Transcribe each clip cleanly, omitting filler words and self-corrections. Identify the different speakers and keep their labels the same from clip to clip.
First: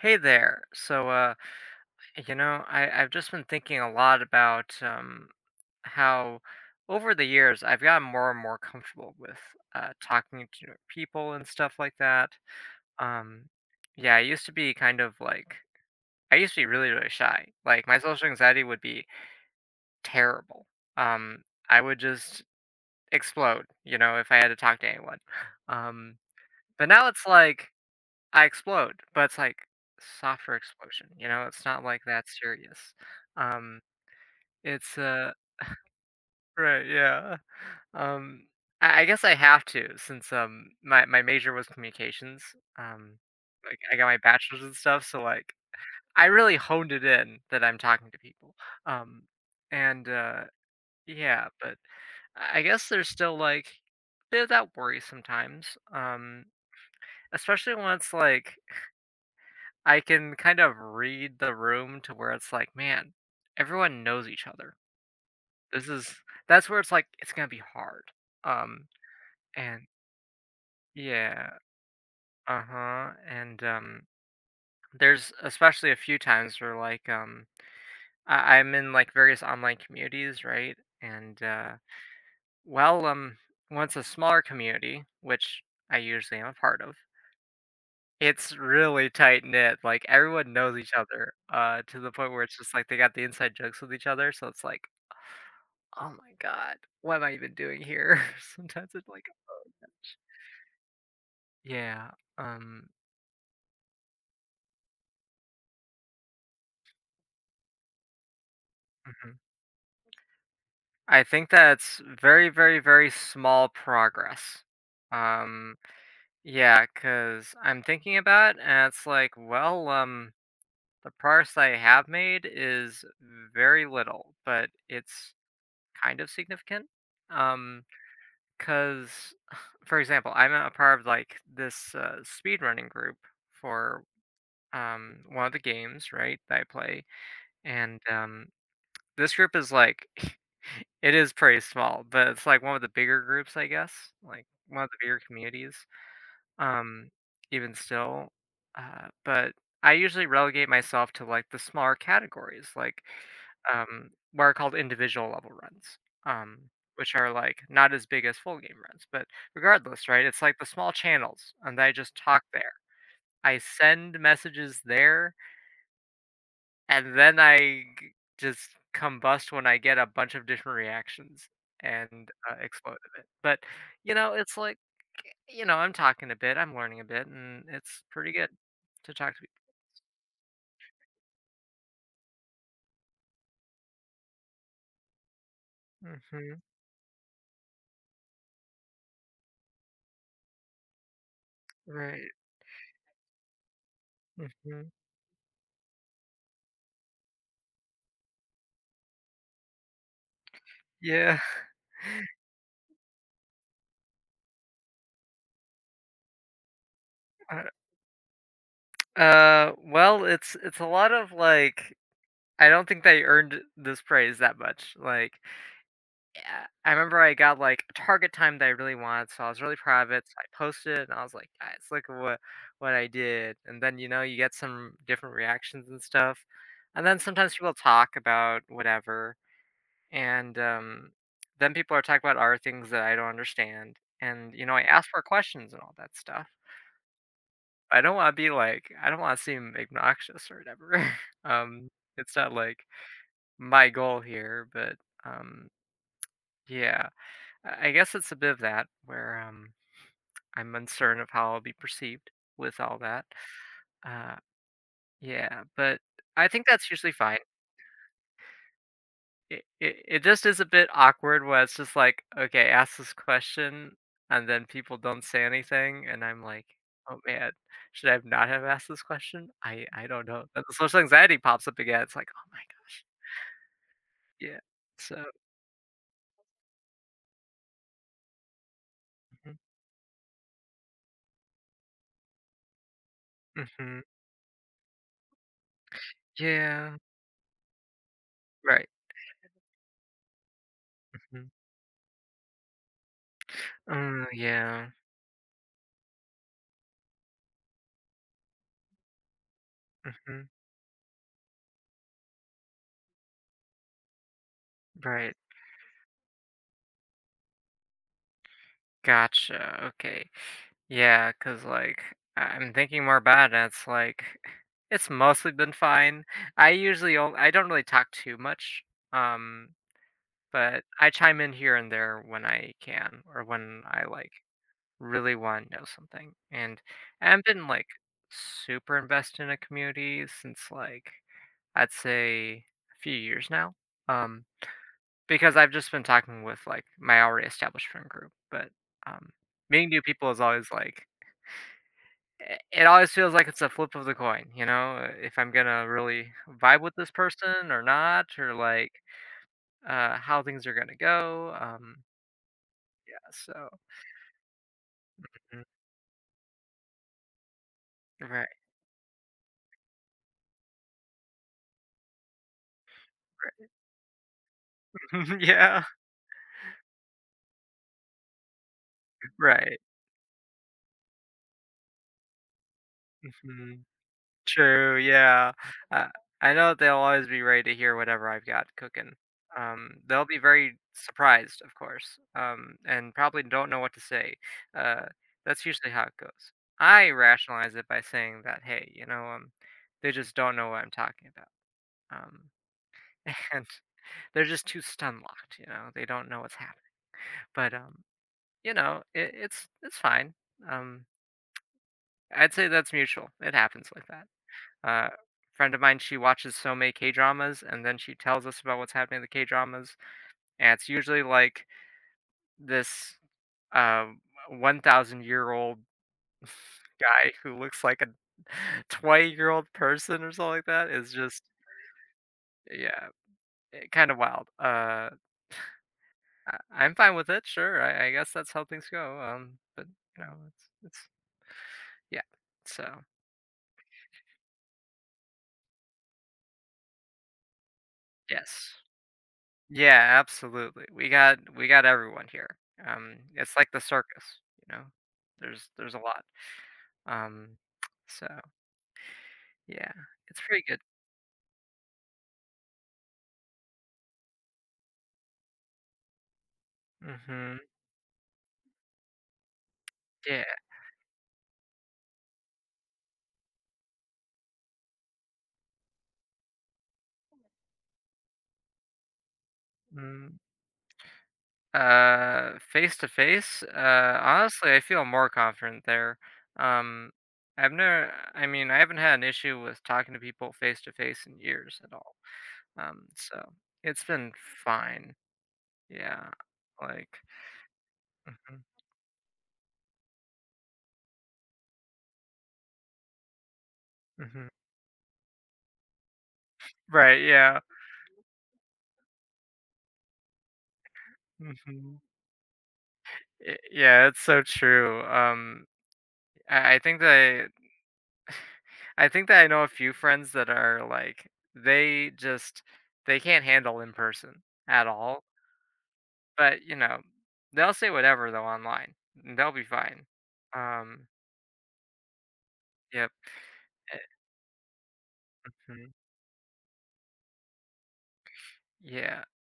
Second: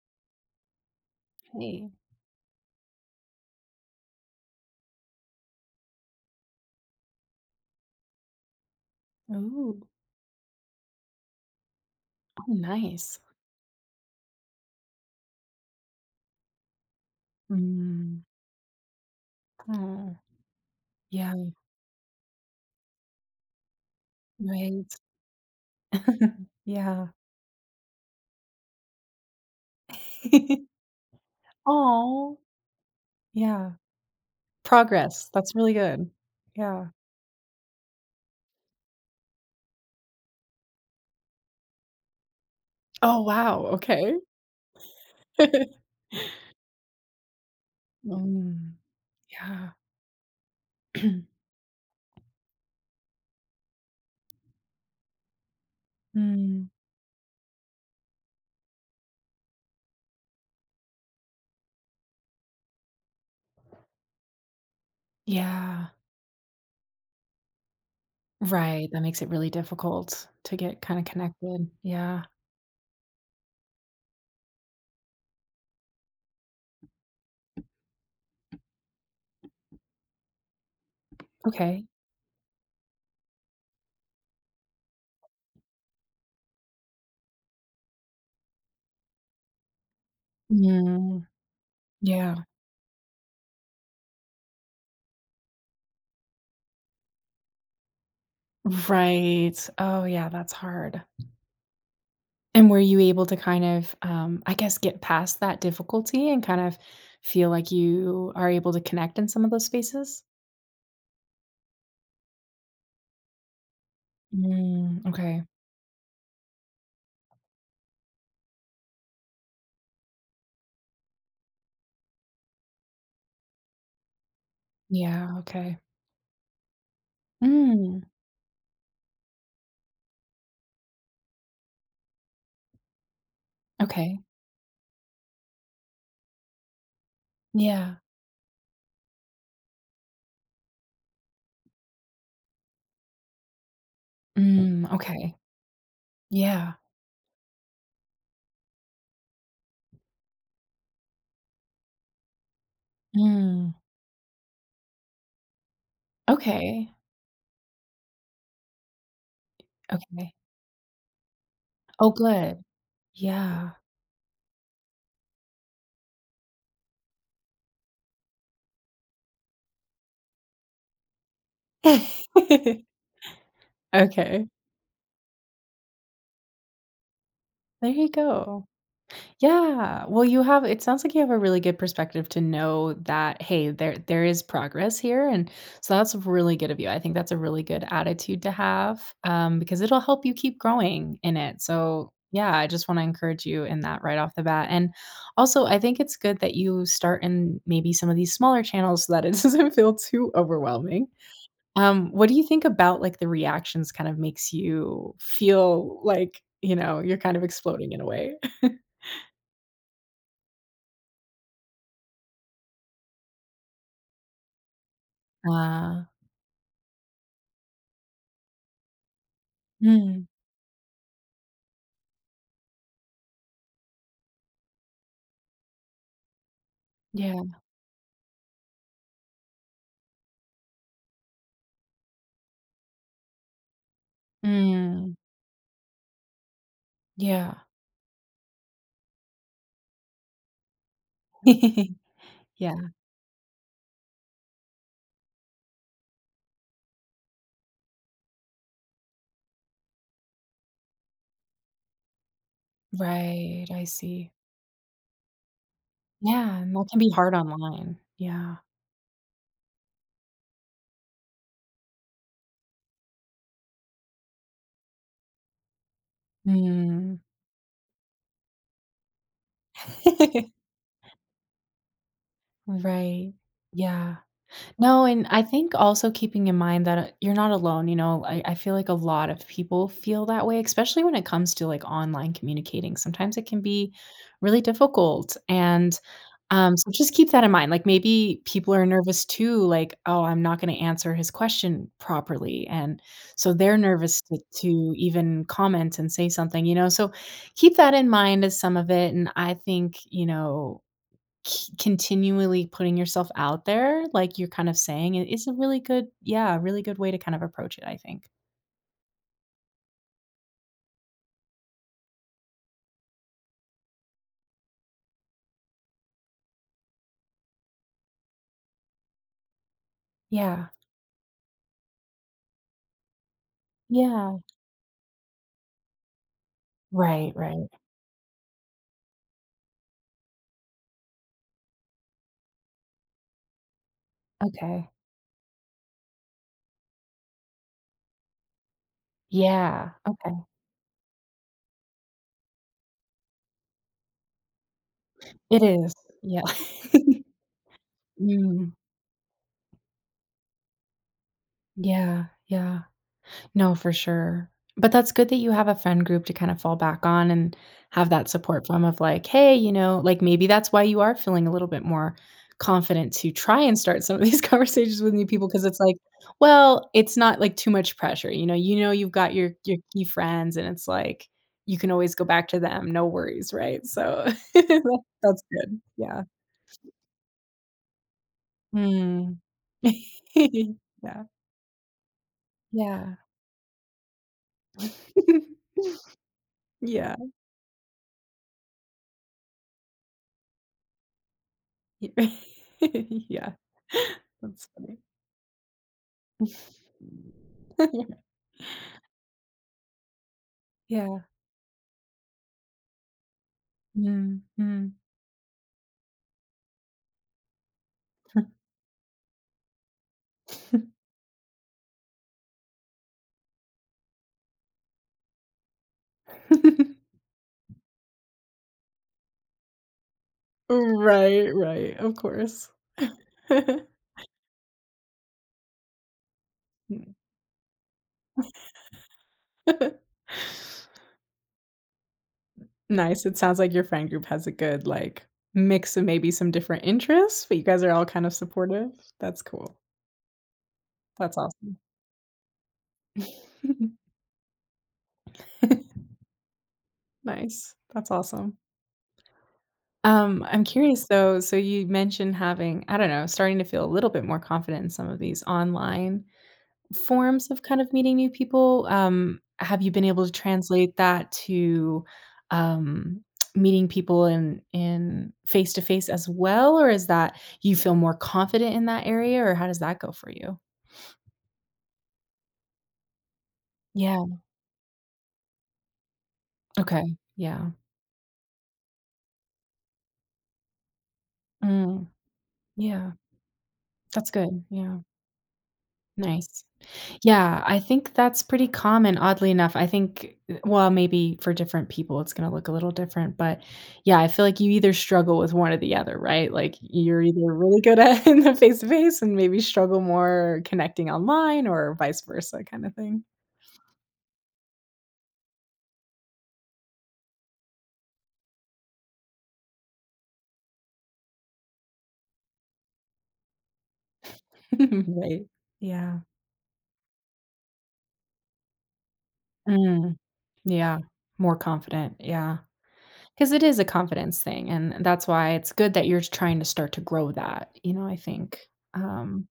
Speaker 1: Hey there.
Speaker 2: Hey.
Speaker 1: I've just been thinking a lot about how over the years I've gotten more and more comfortable with
Speaker 2: Ooh.
Speaker 1: talking to people and stuff like that.
Speaker 2: Oh, nice.
Speaker 1: Um, yeah, I used to be kind of like, I used to be really, really shy. Like, my
Speaker 2: Mm.
Speaker 1: social anxiety would be
Speaker 2: Oh,
Speaker 1: terrible.
Speaker 2: yeah,
Speaker 1: Um, I would just explode, you know, if I had to talk to
Speaker 2: right.
Speaker 1: anyone. Um, but now
Speaker 2: Yeah.
Speaker 1: it's like, I explode, but it's like softer explosion, you know? It's not like that
Speaker 2: Oh.
Speaker 1: serious.
Speaker 2: Yeah.
Speaker 1: Um, it's
Speaker 2: Progress. That's really good.
Speaker 1: Right,
Speaker 2: Yeah.
Speaker 1: yeah. Um, I guess I have to since my major was communications. Um,
Speaker 2: Oh, wow.
Speaker 1: like I got
Speaker 2: Okay.
Speaker 1: my bachelor's and stuff, so like I really honed it in that I'm talking to people.
Speaker 2: Mm.
Speaker 1: Um,
Speaker 2: Yeah.
Speaker 1: and Yeah, but I guess there's still like bit of that worry sometimes. Um,
Speaker 2: Mm.
Speaker 1: Especially when it's like I can kind of read the room to where it's like, "Man, everyone knows each other." This
Speaker 2: Yeah.
Speaker 1: is That's where it's like, it's gonna be hard. Um,
Speaker 2: Right, that makes it really
Speaker 1: and
Speaker 2: difficult to get kinda
Speaker 1: Yeah,
Speaker 2: connected. Yeah.
Speaker 1: uh-huh, and there's especially a few times where, like, I'm in, like, various online communities, right? And, uh,
Speaker 2: Okay.
Speaker 1: well, um, Once a smaller community, which I usually am a part of, it's really tight knit, like, everyone knows each
Speaker 2: Mm.
Speaker 1: other, to the point
Speaker 2: Yeah.
Speaker 1: where it's just, like, they got the inside jokes with each other, so it's like, "Oh my god, what am I even doing here?" Sometimes it's like,
Speaker 2: Right.
Speaker 1: "Oh
Speaker 2: Oh,
Speaker 1: gosh."
Speaker 2: yeah, that's hard.
Speaker 1: Yeah,
Speaker 2: And were
Speaker 1: um,
Speaker 2: you able to kind of, I guess, get past that difficulty and kind of feel like you are able to connect in
Speaker 1: mhm.
Speaker 2: some of those spaces?
Speaker 1: I think that's very, very, very small progress.
Speaker 2: Mm, okay.
Speaker 1: Um, yeah, because 'cause I'm thinking about it and it's like, the progress I have made is very little, but it's
Speaker 2: Yeah, okay.
Speaker 1: kind of significant. Um
Speaker 2: Mm,
Speaker 1: Because, for example, I'm a part of like this speedrunning group for
Speaker 2: okay.
Speaker 1: one of the games, right, that I play.
Speaker 2: Yeah.
Speaker 1: And this group is like, it is pretty small, but it's like one of the bigger groups, I guess, like one
Speaker 2: Mm,
Speaker 1: of the bigger
Speaker 2: okay.
Speaker 1: communities,
Speaker 2: Yeah.
Speaker 1: um, even still. But I usually relegate myself to like the smaller categories, like
Speaker 2: Mm,
Speaker 1: what are called individual level runs, um,
Speaker 2: okay.
Speaker 1: which are like not as big as full game runs. But regardless, right?
Speaker 2: Okay.
Speaker 1: It's like the small channels, and I
Speaker 2: Oh,
Speaker 1: just talk
Speaker 2: good.
Speaker 1: there. I
Speaker 2: Yeah.
Speaker 1: send messages there and then I g just combust when I get a bunch of different reactions and, explode a bit, but,
Speaker 2: Okay.
Speaker 1: it's like, you know, I'm talking a bit, I'm learning a bit, and
Speaker 2: There
Speaker 1: it's
Speaker 2: you
Speaker 1: pretty good
Speaker 2: go.
Speaker 1: to talk to people.
Speaker 2: Yeah. Well, you have it sounds like you have a really good perspective to know that, hey, there is progress here. And so that's really
Speaker 1: Mhm,
Speaker 2: good of you. I think that's a really good attitude to have because it'll help you keep growing in it. So
Speaker 1: right,
Speaker 2: yeah, I just want to encourage you in that right off the bat. And
Speaker 1: mhm,
Speaker 2: also, I think it's good that you start in maybe some of these smaller channels so that it doesn't feel too overwhelming.
Speaker 1: yeah,
Speaker 2: What do you think about like the reactions kind of makes you feel like, you know, you're kind of
Speaker 1: uh
Speaker 2: exploding in a way?
Speaker 1: well, it's a lot of, like, I don't think they earned this praise that much, like
Speaker 2: Uh
Speaker 1: yeah, I remember I got, like, a target time that I really wanted, so I was really proud of it,
Speaker 2: Mm,
Speaker 1: so I posted it, and I was like, "Guys, look at what I did," and then, you know, you get some different reactions and stuff, and then
Speaker 2: yeah.
Speaker 1: sometimes people talk about whatever, and then people are talking about other things that I don't understand, and, you know, I ask
Speaker 2: Mm,
Speaker 1: for questions and all that stuff.
Speaker 2: yeah.
Speaker 1: I don't wanna be like I don't wanna seem obnoxious or whatever. Um, it's not,
Speaker 2: Yeah.
Speaker 1: like, my goal here, but, um, yeah. I guess it's a bit of that where I'm uncertain of how I'll be perceived with all that.
Speaker 2: Right, I see.
Speaker 1: Uh, yeah, but I
Speaker 2: Yeah,
Speaker 1: think
Speaker 2: and that
Speaker 1: that's
Speaker 2: can be
Speaker 1: usually
Speaker 2: hard
Speaker 1: fine.
Speaker 2: online. Yeah.
Speaker 1: It just is a bit awkward where it's just like, okay, ask this question, and then people don't say anything, and I'm like,
Speaker 2: Mm.
Speaker 1: oh man, should I have not have asked this question? I don't know. And the social anxiety pops up again. It's like, oh my gosh,
Speaker 2: Right. Yeah.
Speaker 1: yeah.
Speaker 2: No,
Speaker 1: So,
Speaker 2: and I think also keeping in mind that you're not alone, you know, I feel like a lot of
Speaker 1: mhm,
Speaker 2: people feel that way, especially when it comes to like online communicating. Sometimes it can be
Speaker 1: mhm,
Speaker 2: really difficult. And so
Speaker 1: yeah,
Speaker 2: just keep that in mind. Like maybe people are
Speaker 1: right.
Speaker 2: nervous too, like, oh, I'm not going to answer his
Speaker 1: Mhm,
Speaker 2: question properly. And so they're nervous
Speaker 1: mm yeah,
Speaker 2: to even comment and say something, you know. So keep that in mind as some of it. And I think, you
Speaker 1: hmm
Speaker 2: know, c continually putting yourself out there, like you're kind of saying, it
Speaker 1: right.
Speaker 2: is a really good yeah, really good way to kind of approach it, I think.
Speaker 1: Gotcha, okay. Yeah. Cause like, I'm thinking more about it, and it's like, it's mostly been fine. I usually on I don't really talk too much, um,
Speaker 2: Yeah.
Speaker 1: but I chime in here and there when I can or when I, like,
Speaker 2: Yeah.
Speaker 1: really wanna know something, and I
Speaker 2: Right,
Speaker 1: haven't been,
Speaker 2: right.
Speaker 1: like, super invested in a community since, like, I'd say a few years now, um
Speaker 2: Okay.
Speaker 1: because I've just been talking with, like, my already established friend group, um, meeting
Speaker 2: Yeah.
Speaker 1: new people is
Speaker 2: Okay.
Speaker 1: always, like I it always feels like it's a flip of the coin, you know, if I'm
Speaker 2: It
Speaker 1: gonna
Speaker 2: is.
Speaker 1: really
Speaker 2: Yeah.
Speaker 1: vibe with this person or not, or,
Speaker 2: Mm.
Speaker 1: like, how things are gonna go,
Speaker 2: Yeah, yeah.
Speaker 1: yeah, so
Speaker 2: No, for sure. But that's good that you
Speaker 1: mhm,
Speaker 2: have a friend group to kind of fall back on and have that
Speaker 1: right.
Speaker 2: support from of like, hey, you know, like maybe that's why you are feeling a little bit more confident to try and start some of these conversations with new people because it's
Speaker 1: Yeah,
Speaker 2: like, well, it's not like too much pressure. You know you've got your
Speaker 1: right,
Speaker 2: key friends and it's like you can always go back to them. No worries,
Speaker 1: mhm.
Speaker 2: right? So
Speaker 1: True,
Speaker 2: that's
Speaker 1: yeah.
Speaker 2: good.
Speaker 1: I
Speaker 2: Yeah.
Speaker 1: I know they'll always be ready to hear whatever I've got cooking.
Speaker 2: Mm.
Speaker 1: They'll be very
Speaker 2: yeah.
Speaker 1: surprised, of course, and
Speaker 2: Yeah.
Speaker 1: probably don't know what to say. Uh, that's usually how it goes. I
Speaker 2: Yeah.
Speaker 1: rationalize it by saying that, hey, they just don't know what I'm talking about.
Speaker 2: Y
Speaker 1: Um,
Speaker 2: Yeah.
Speaker 1: and they're just
Speaker 2: That's
Speaker 1: too
Speaker 2: funny.
Speaker 1: stun locked, you know, they don't know what's happening. But, um, it's fine. Um,
Speaker 2: Yeah.
Speaker 1: I'd say that's mutual. It happens like that.
Speaker 2: Mm, mm.
Speaker 1: Uh, Friend of mine, she watches so many K dramas, and then she tells us about what's happening in the K dramas, and it's usually like this uh, 1,000-year old guy who looks like a 20-year old person or something like that. Is just
Speaker 2: Right, right, of course.
Speaker 1: Yeah, kind of wild. I'm fine
Speaker 2: Mm.
Speaker 1: with it. Sure, I guess that's how things go. But you know, it's Yeah. So
Speaker 2: Nice, it sounds like your friend group has a good, like, mix of maybe some different interests, but you guys are all kind of
Speaker 1: yes.
Speaker 2: supportive. That's cool.
Speaker 1: Yeah, absolutely. We
Speaker 2: That's
Speaker 1: got we
Speaker 2: awesome.
Speaker 1: got everyone here. It's like the circus, you know. There's a lot. Um,
Speaker 2: Nice. That's
Speaker 1: so
Speaker 2: awesome.
Speaker 1: yeah, it's pretty
Speaker 2: I'm
Speaker 1: good.
Speaker 2: curious though, so you mentioned having, I don't know, starting to feel a little bit more confident in some of these online forms
Speaker 1: Mm-hmm.
Speaker 2: of kind of meeting new people. Have you been able to
Speaker 1: Yeah.
Speaker 2: translate that to um, meeting people in face to face as well, or is that you feel more confident in that area, or how does that go for
Speaker 1: Mm.
Speaker 2: you?
Speaker 1: Face to face.
Speaker 2: Yeah.
Speaker 1: Honestly, I feel more confident there. Um,
Speaker 2: Okay. Yeah.
Speaker 1: I've never. I mean, I haven't had an issue with talking to people face to face in years at
Speaker 2: Mm,
Speaker 1: all.
Speaker 2: yeah.
Speaker 1: So it's
Speaker 2: That's
Speaker 1: been
Speaker 2: good. Yeah.
Speaker 1: fine. Yeah.
Speaker 2: Nice.
Speaker 1: Like.
Speaker 2: Yeah, I think that's
Speaker 1: Hmm,
Speaker 2: pretty common, oddly enough. I think well, maybe for different people, it's gonna look a little different, but yeah, I feel
Speaker 1: hmm,
Speaker 2: like you either struggle with one or the other, right? Like,
Speaker 1: right.
Speaker 2: you're either
Speaker 1: Yeah.
Speaker 2: really good at in the face-to-face and maybe struggle more connecting online
Speaker 1: Hmm.
Speaker 2: or vice versa kinda thing.
Speaker 1: Y Yeah, it's so true, I I think that I think that I know a few friends that are, like, they can't handle in person at all,
Speaker 2: Right. Yeah.
Speaker 1: but, you know, they'll say whatever, though, online, and they'll be fine.
Speaker 2: Mm, yeah,
Speaker 1: Um,
Speaker 2: more confident, yeah,
Speaker 1: yep,
Speaker 2: because it is a
Speaker 1: eh
Speaker 2: confidence thing, and that's why it's
Speaker 1: mhm,
Speaker 2: good that you're trying to start to grow that, you know, I think.
Speaker 1: yeah,
Speaker 2: Um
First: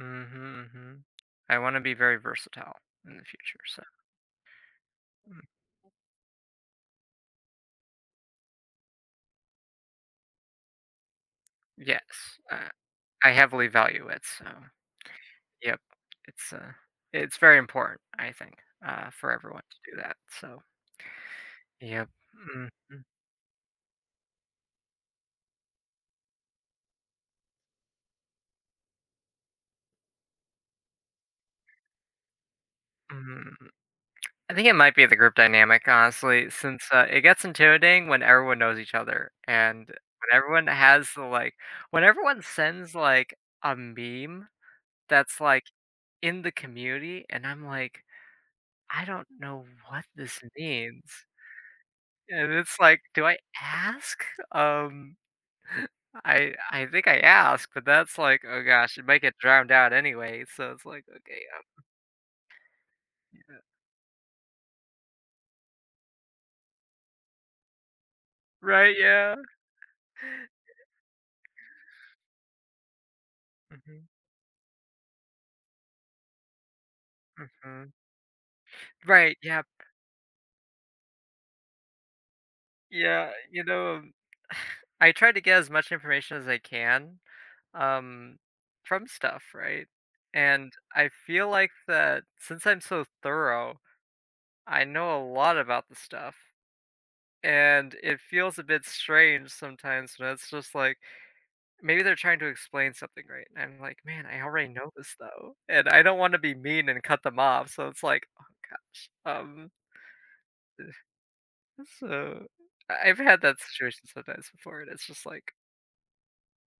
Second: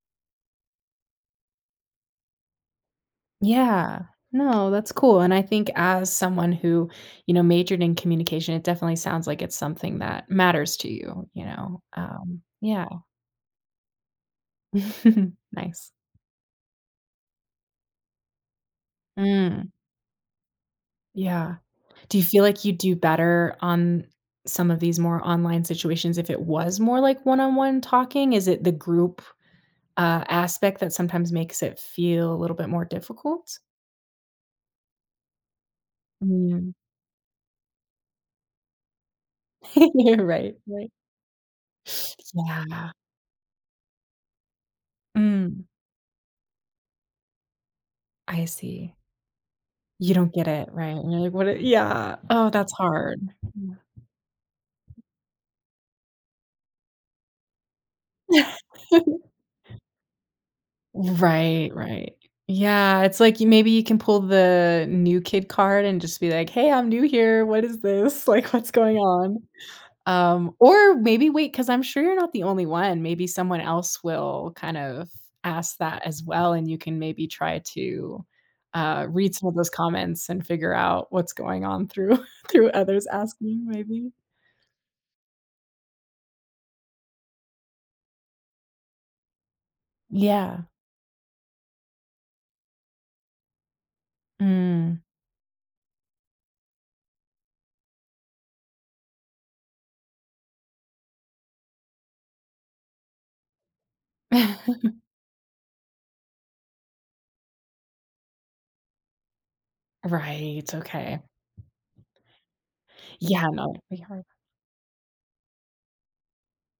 Speaker 1: mhm, mhm. I wanna be very versatile in the future, so
Speaker 2: Yeah. No, that's cool, and
Speaker 1: mm,
Speaker 2: I think as someone who, you know, majored in communication, it definitely sounds like it's something that matters to you, you know?
Speaker 1: yes, uh,
Speaker 2: Yeah.
Speaker 1: I heavily value it, so yep,
Speaker 2: Nice.
Speaker 1: it's, uh, it's very important, I think, for everyone
Speaker 2: Mm,
Speaker 1: to do that, so
Speaker 2: yeah.
Speaker 1: yep.
Speaker 2: Do you feel like
Speaker 1: Mhm,
Speaker 2: you do better on some of these more online situations if it was more like one-on-one talking? Is it the group, aspect that sometimes makes it feel a little bit more
Speaker 1: mhm.
Speaker 2: difficult?
Speaker 1: I think it might be the group dynamic, honestly,
Speaker 2: Mm.
Speaker 1: since, it gets intimidating when everyone knows each other, and
Speaker 2: You're
Speaker 1: when
Speaker 2: right,
Speaker 1: everyone
Speaker 2: right.
Speaker 1: has the, like when everyone
Speaker 2: Yeah.
Speaker 1: sends, like, a meme that's, like,
Speaker 2: Mm,
Speaker 1: in the community, and I'm like,
Speaker 2: I see.
Speaker 1: "I don't know what
Speaker 2: You don't
Speaker 1: this
Speaker 2: get it, right? And you're
Speaker 1: means."
Speaker 2: like, "What I" yeah. Oh,
Speaker 1: And
Speaker 2: that's
Speaker 1: it's like,
Speaker 2: hard.
Speaker 1: "Do I ask?" Um, I think I ask, but that's like,
Speaker 2: Yeah.
Speaker 1: oh gosh, it might get drowned out anyway, so it's like, okay,
Speaker 2: Right, right. Yeah, it's like you
Speaker 1: yeah.
Speaker 2: maybe you can pull the new kid card and just be like, "Hey, I'm new here. What is this? Like, what's
Speaker 1: Right,
Speaker 2: going
Speaker 1: yeah.
Speaker 2: on?" Or maybe wait, because 'cause I'm sure you're not the only one. Maybe someone else
Speaker 1: Mhm.
Speaker 2: will kind of ask that as well, and you can maybe try
Speaker 1: Mhm.
Speaker 2: to, read
Speaker 1: Right,
Speaker 2: some of
Speaker 1: yeah.
Speaker 2: those comments and figure out what's going on through through others
Speaker 1: Yeah, you
Speaker 2: asking
Speaker 1: know,
Speaker 2: maybe.
Speaker 1: I try to get as much information as I can, um, from stuff, right?
Speaker 2: Yeah.
Speaker 1: And I feel like that since I'm so thorough, I
Speaker 2: Mm.
Speaker 1: know a lot about the stuff. And it feels a bit strange sometimes when it's just like maybe they're trying to explain something, right? And I'm like, man, I already know this though. And I don't want to be mean and cut them off. So it's like, oh gosh.
Speaker 2: Right, okay.
Speaker 1: So, I've had
Speaker 2: Yeah,
Speaker 1: that
Speaker 2: no, we
Speaker 1: situation
Speaker 2: are
Speaker 1: sometimes before, and it's just like,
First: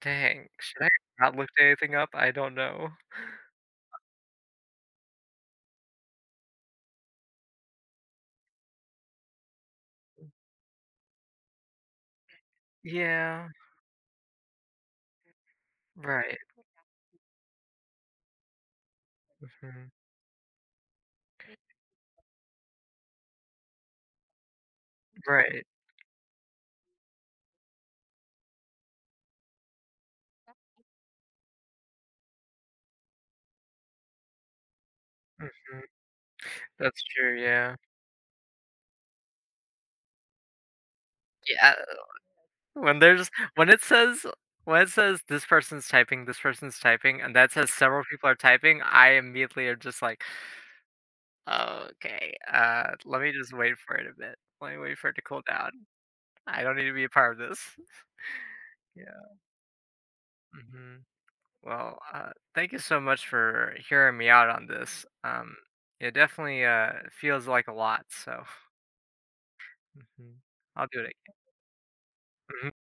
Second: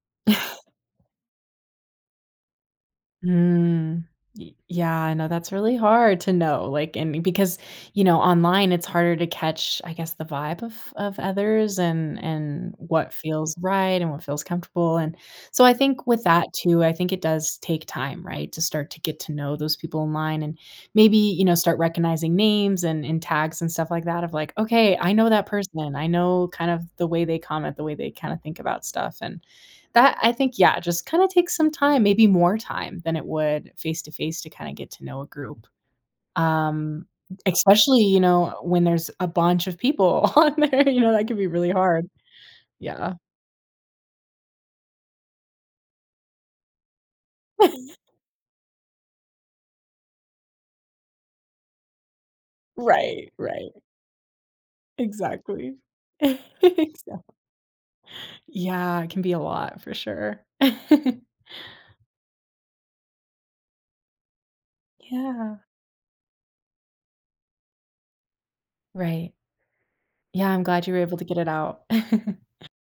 Speaker 1: "Dang, should I have not looked anything up? I don't know."
Speaker 2: Mm. Y yeah, I know that's really hard to know, like, and because, you know, online, it's harder to catch, I guess, the vibe of others and what
Speaker 1: Yeah,
Speaker 2: feels right and what feels comfortable, and so I think with
Speaker 1: right,
Speaker 2: that too, I think it does take time, right, to start to get to know those
Speaker 1: mhm,
Speaker 2: people online and maybe, you know, start recognizing names and tags and stuff like that of like, "Okay, I know that
Speaker 1: right,
Speaker 2: person. I know kind of the way they comment, the way they kinda think about stuff," and that I think, yeah, just kinda takes some time, maybe more time than it would face to face to kinda get to know a group.
Speaker 1: mhm, that's
Speaker 2: Um,
Speaker 1: true, yeah.
Speaker 2: especially, you know, when there's a bunch of people on there, you know, that can be really
Speaker 1: Yeah,
Speaker 2: hard.
Speaker 1: when
Speaker 2: Yeah.
Speaker 1: there's when it says when it says, this person's typing," and that says several people are typing, I immediately am just like, "Okay, let
Speaker 2: Right,
Speaker 1: me just
Speaker 2: right.
Speaker 1: wait for it a bit. Let me wait for it to cool down.
Speaker 2: Exactly.
Speaker 1: I don't need to be a
Speaker 2: Exac
Speaker 1: part of this."
Speaker 2: Yeah, it can be
Speaker 1: Yeah,
Speaker 2: a lot for sure.
Speaker 1: mhm. Well, thank you so much for hearing me out on this.
Speaker 2: Yeah.
Speaker 1: It definitely feels like a lot, so
Speaker 2: Right. Yeah, I'm
Speaker 1: I'll
Speaker 2: glad you
Speaker 1: do
Speaker 2: were
Speaker 1: it
Speaker 2: able to get
Speaker 1: again.
Speaker 2: it out.